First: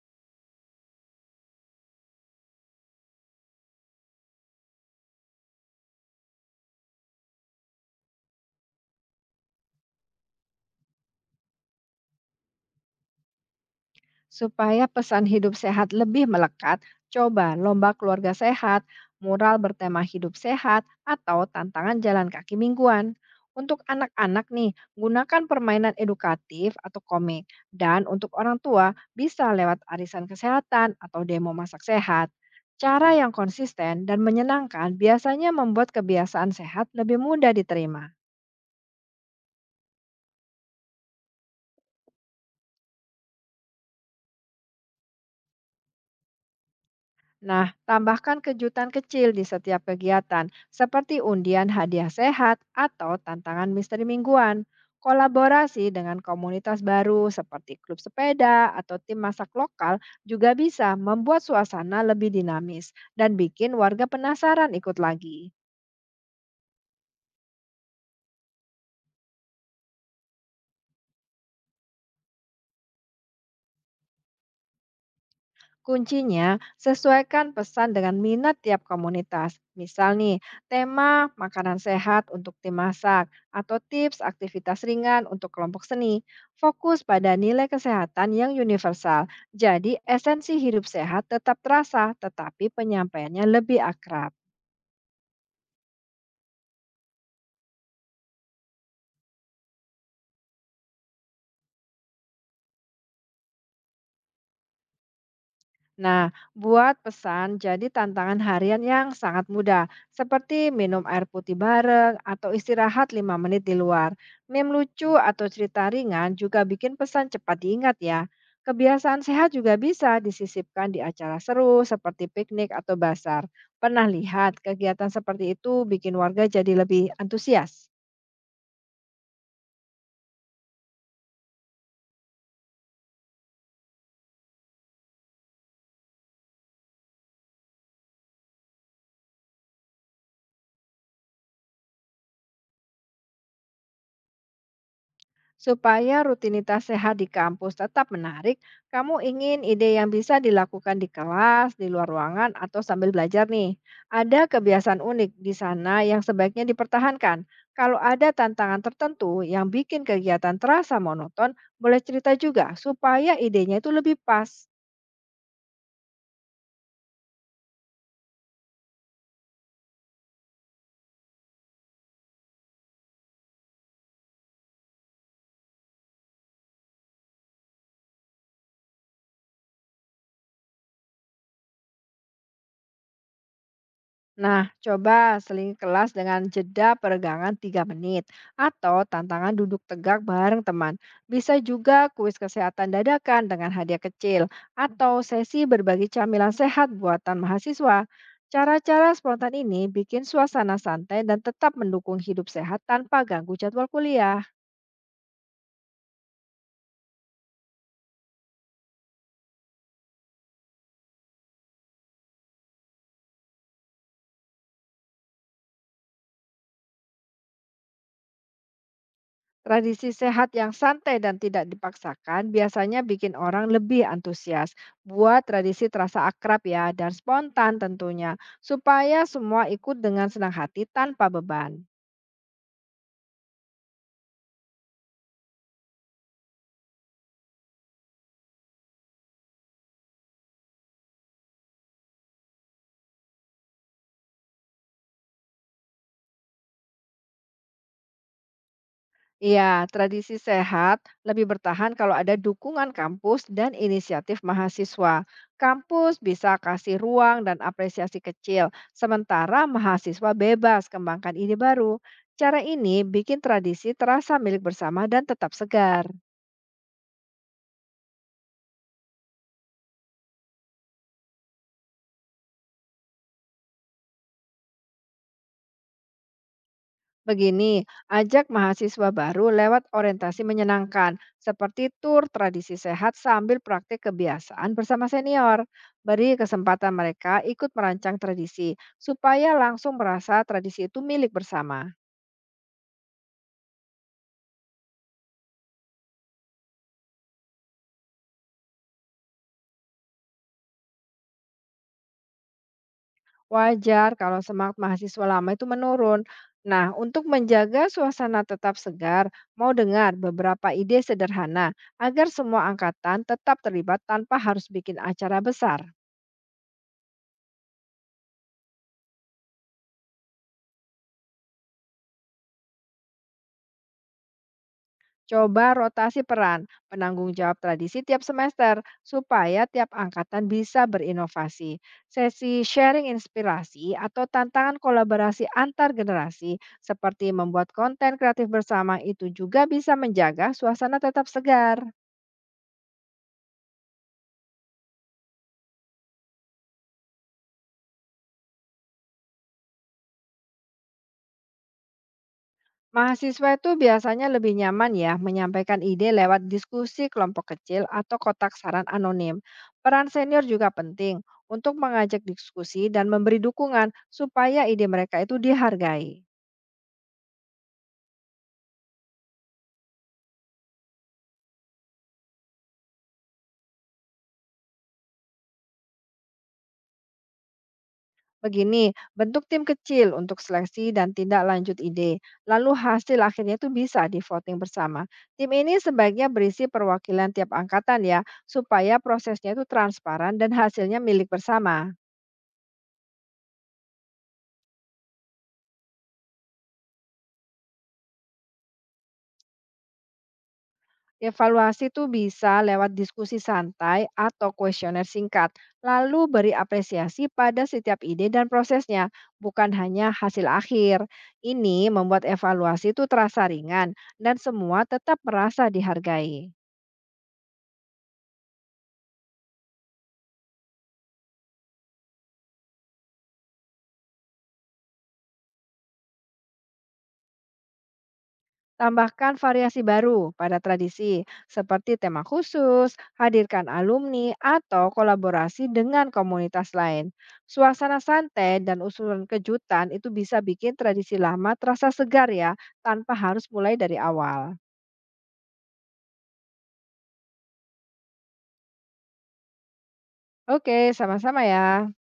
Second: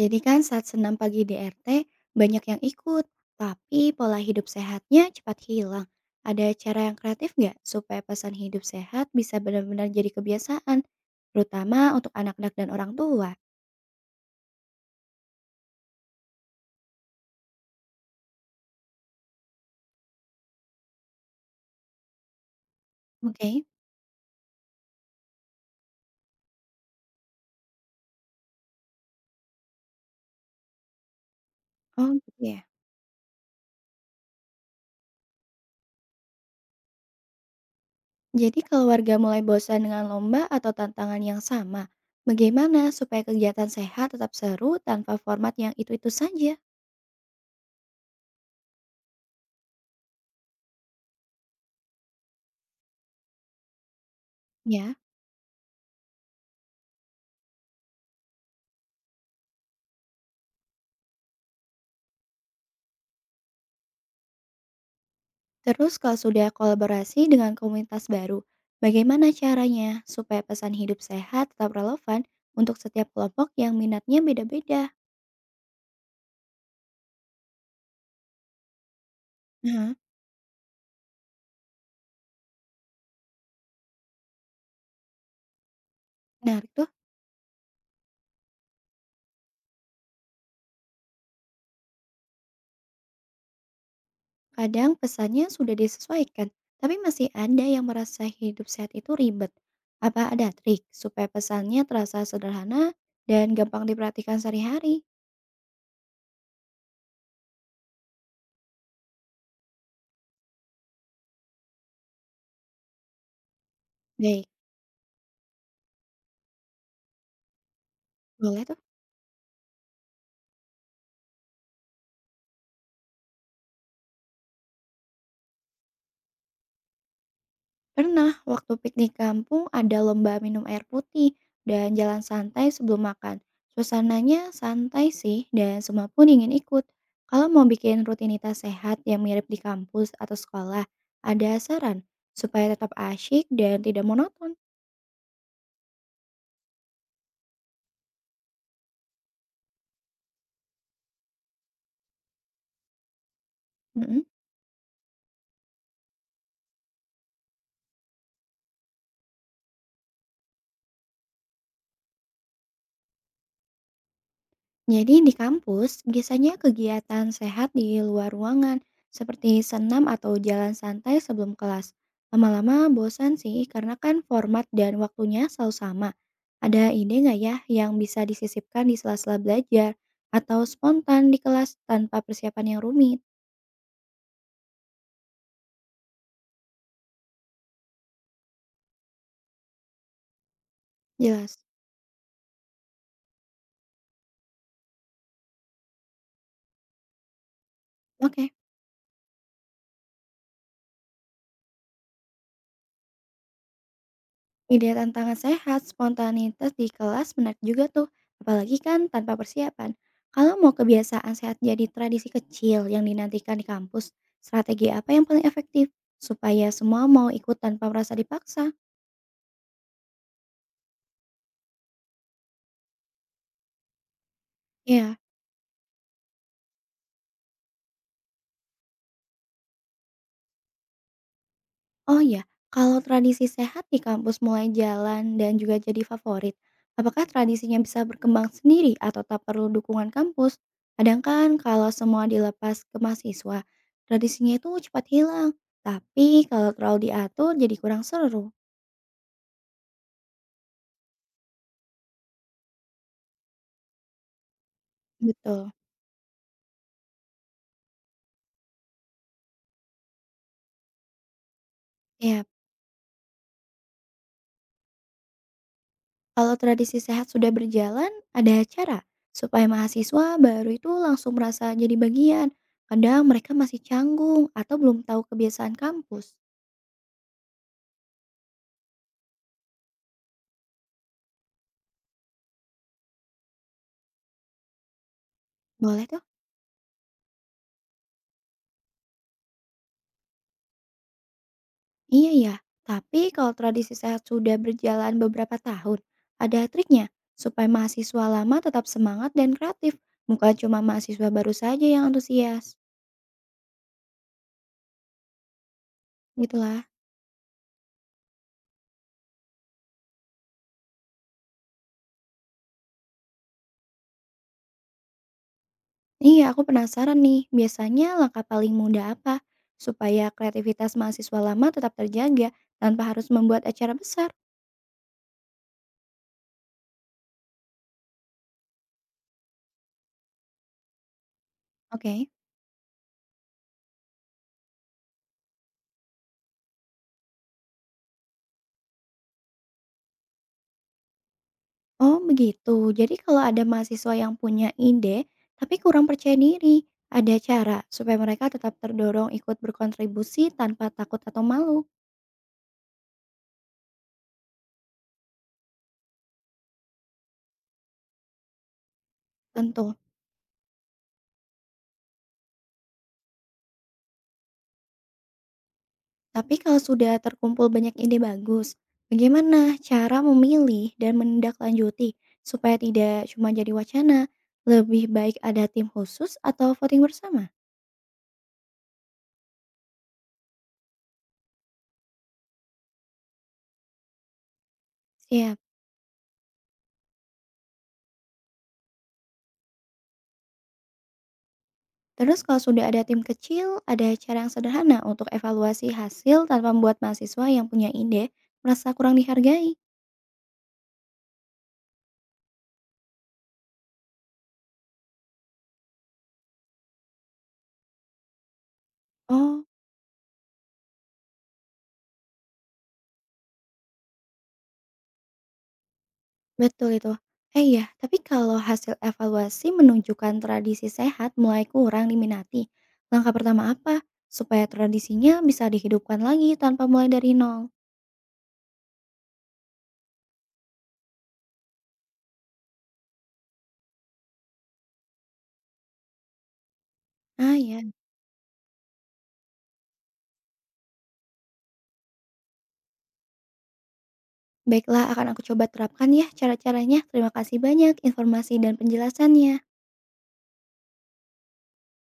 Jadi kan saat senam pagi di RT, banyak yang ikut, tapi pola hidup sehatnya cepat hilang. Ada cara yang kreatif nggak supaya pesan hidup sehat bisa benar-benar jadi kebiasaan, terutama untuk anak-anak dan orang tua? Supaya pesan hidup sehat lebih melekat, coba lomba keluarga sehat, mural bertema hidup sehat, atau tantangan jalan kaki mingguan. Oke, Untuk anak-anak nih, gunakan permainan edukatif atau komik. Dan untuk orang tua, bisa lewat arisan kesehatan atau demo masak oh sehat. gitu ya. Cara yang konsisten dan menyenangkan biasanya membuat kebiasaan sehat lebih mudah diterima. Jadi kalau warga mulai bosan dengan lomba atau tantangan yang sama, bagaimana supaya kegiatan sehat tetap seru tanpa format yang itu-itu saja? Nah, tambahkan kejutan kecil di setiap kegiatan, seperti undian hadiah sehat atau tantangan misteri mingguan. Ya, Kolaborasi dengan komunitas baru seperti klub sepeda atau tim masak lokal juga bisa membuat suasana lebih dinamis dan bikin warga penasaran ikut lagi. terus kalau sudah kolaborasi dengan komunitas baru, bagaimana caranya supaya pesan hidup sehat tetap relevan untuk setiap kelompok yang minatnya beda-beda? Kuncinya, sesuaikan pesan dengan minat tiap komunitas. Nah, Misal nih, tema makanan sehat untuk tim masak atau tips aktivitas ringan untuk kelompok seni. menarik tuh, Fokus pada nilai kesehatan yang universal. Jadi, esensi hidup sehat tetap terasa, tetapi penyampaiannya lebih akrab. kadang pesannya sudah disesuaikan, tapi masih ada yang merasa hidup sehat itu ribet. Apa ada trik supaya pesannya terasa sederhana dan gampang diperhatikan sehari-hari? Nah, buat pesan jadi tantangan harian yang sangat mudah, seperti minum air putih bareng atau istirahat 5 menit di luar. Baik, Meme lucu atau cerita ringan juga bikin pesan cepat diingat ya. boleh tuh. Kebiasaan sehat juga bisa disisipkan di acara seru seperti piknik atau basar. Pernah lihat kegiatan seperti itu bikin warga jadi lebih antusias? Pernah, waktu piknik kampung ada lomba minum air putih dan jalan santai sebelum makan. Suasananya santai sih dan semua pun ingin ikut. Kalau mau bikin rutinitas sehat yang mirip di kampus atau sekolah, ada saran supaya tetap asyik dan tidak monoton. Supaya rutinitas sehat di kampus tetap menarik, kamu ingin ide yang bisa dilakukan di kelas, di luar ruangan, atau sambil belajar nih. Mm-mm. Ada kebiasaan unik di sana yang sebaiknya dipertahankan. Kalau ada tantangan tertentu yang bikin kegiatan terasa monoton, boleh cerita juga supaya idenya itu lebih pas. Jadi di kampus, biasanya kegiatan sehat di luar ruangan, seperti senam atau jalan santai sebelum kelas. Lama-lama bosan sih, karena kan format dan waktunya selalu sama. Ada ide nggak ya yang bisa disisipkan di sela-sela belajar, atau spontan di kelas tanpa persiapan yang rumit? Nah, coba seling kelas dengan jeda peregangan 3 menit atau tantangan duduk tegak bareng teman. Jelas. Bisa juga kuis kesehatan dadakan dengan hadiah kecil atau sesi berbagi camilan sehat buatan mahasiswa. Oke. Cara-cara spontan ini bikin suasana santai dan tetap mendukung hidup sehat tanpa ganggu jadwal kuliah. Ide tantangan sehat, spontanitas di kelas menarik juga tuh, apalagi kan tanpa persiapan. Kalau mau kebiasaan sehat jadi tradisi kecil yang dinantikan di kampus, strategi apa yang paling efektif supaya semua mau ikut tanpa merasa dipaksa? Tradisi sehat yang santai dan tidak dipaksakan biasanya bikin orang lebih antusias. Ya. Buat tradisi terasa akrab ya dan spontan tentunya, supaya semua ikut dengan senang hati tanpa beban. Oh ya, kalau tradisi sehat di kampus mulai jalan dan juga jadi favorit, apakah tradisinya bisa berkembang sendiri atau tak perlu dukungan kampus? Kadang kan kalau semua dilepas ke mahasiswa, tradisinya itu cepat hilang. Tapi kalau terlalu diatur jadi kurang seru. Iya, tradisi sehat lebih bertahan kalau ada dukungan kampus dan inisiatif mahasiswa. Betul. Kampus bisa kasih ruang dan apresiasi kecil, sementara mahasiswa bebas kembangkan ide baru. Ya, Cara ini bikin tradisi terasa milik bersama dan tetap segar. kalau tradisi sehat sudah berjalan, ada cara supaya mahasiswa baru itu langsung merasa jadi bagian. Kadang mereka masih canggung atau belum tahu kebiasaan kampus. Begini, ajak mahasiswa baru lewat orientasi menyenangkan, seperti tur tradisi sehat sambil praktik kebiasaan bersama senior. Boleh tuh. Beri kesempatan mereka ikut merancang tradisi, supaya langsung merasa tradisi itu milik bersama. Iya ya, tapi kalau tradisi sehat sudah berjalan beberapa tahun, ada triknya supaya mahasiswa lama tetap semangat dan kreatif, bukan cuma mahasiswa baru saja yang antusias. Wajar kalau semangat mahasiswa lama itu menurun. Gitulah. Nah, untuk menjaga suasana tetap segar, mau dengar beberapa ide sederhana agar semua angkatan tetap terlibat tanpa harus bikin acara besar. Iya, aku penasaran nih, biasanya langkah paling mudah apa supaya kreativitas mahasiswa lama tetap terjaga tanpa harus membuat acara besar? Coba rotasi peran penanggung jawab tradisi tiap semester supaya tiap angkatan bisa berinovasi. Oke. Sesi sharing inspirasi atau tantangan kolaborasi antar generasi seperti membuat konten kreatif bersama itu juga bisa menjaga suasana tetap segar. Oh begitu, jadi kalau ada mahasiswa yang punya ide, tapi kurang percaya diri, ada cara supaya mereka tetap terdorong ikut berkontribusi tanpa takut atau malu? Mahasiswa itu biasanya lebih nyaman ya menyampaikan ide lewat diskusi kelompok kecil atau kotak saran anonim. Tentu. Peran senior juga penting untuk mengajak diskusi dan memberi dukungan supaya ide mereka itu dihargai. Tapi kalau sudah terkumpul banyak ide bagus, bagaimana cara memilih dan menindaklanjuti supaya tidak cuma jadi wacana? Lebih baik ada tim khusus atau voting bersama? Begini, bentuk tim kecil untuk seleksi dan tindak lanjut ide. Lalu hasil akhirnya itu bisa di voting bersama. Tim Siap. ini sebaiknya berisi perwakilan tiap angkatan ya, supaya prosesnya itu transparan dan hasilnya milik bersama. Terus kalau sudah ada tim kecil, ada cara yang sederhana untuk evaluasi hasil tanpa membuat mahasiswa yang punya ide merasa kurang dihargai. Evaluasi itu bisa lewat diskusi santai atau kuesioner singkat, lalu beri apresiasi pada setiap ide dan prosesnya, Oh, bukan hanya hasil akhir. Ini membuat evaluasi itu terasa ringan dan semua tetap merasa dihargai. betul itu. Eh iya, tapi kalau hasil evaluasi menunjukkan tradisi sehat mulai kurang diminati, langkah pertama apa supaya tradisinya bisa dihidupkan lagi tanpa mulai dari nol? Tambahkan variasi baru pada tradisi, seperti tema khusus, hadirkan alumni, atau kolaborasi dengan komunitas lain. Ah ya, Suasana santai dan usulan kejutan itu bisa bikin tradisi lama terasa segar ya, tanpa harus mulai dari awal. baiklah akan aku coba terapkan ya cara-caranya. Terima kasih banyak informasi dan penjelasannya. Oke, sama-sama ya.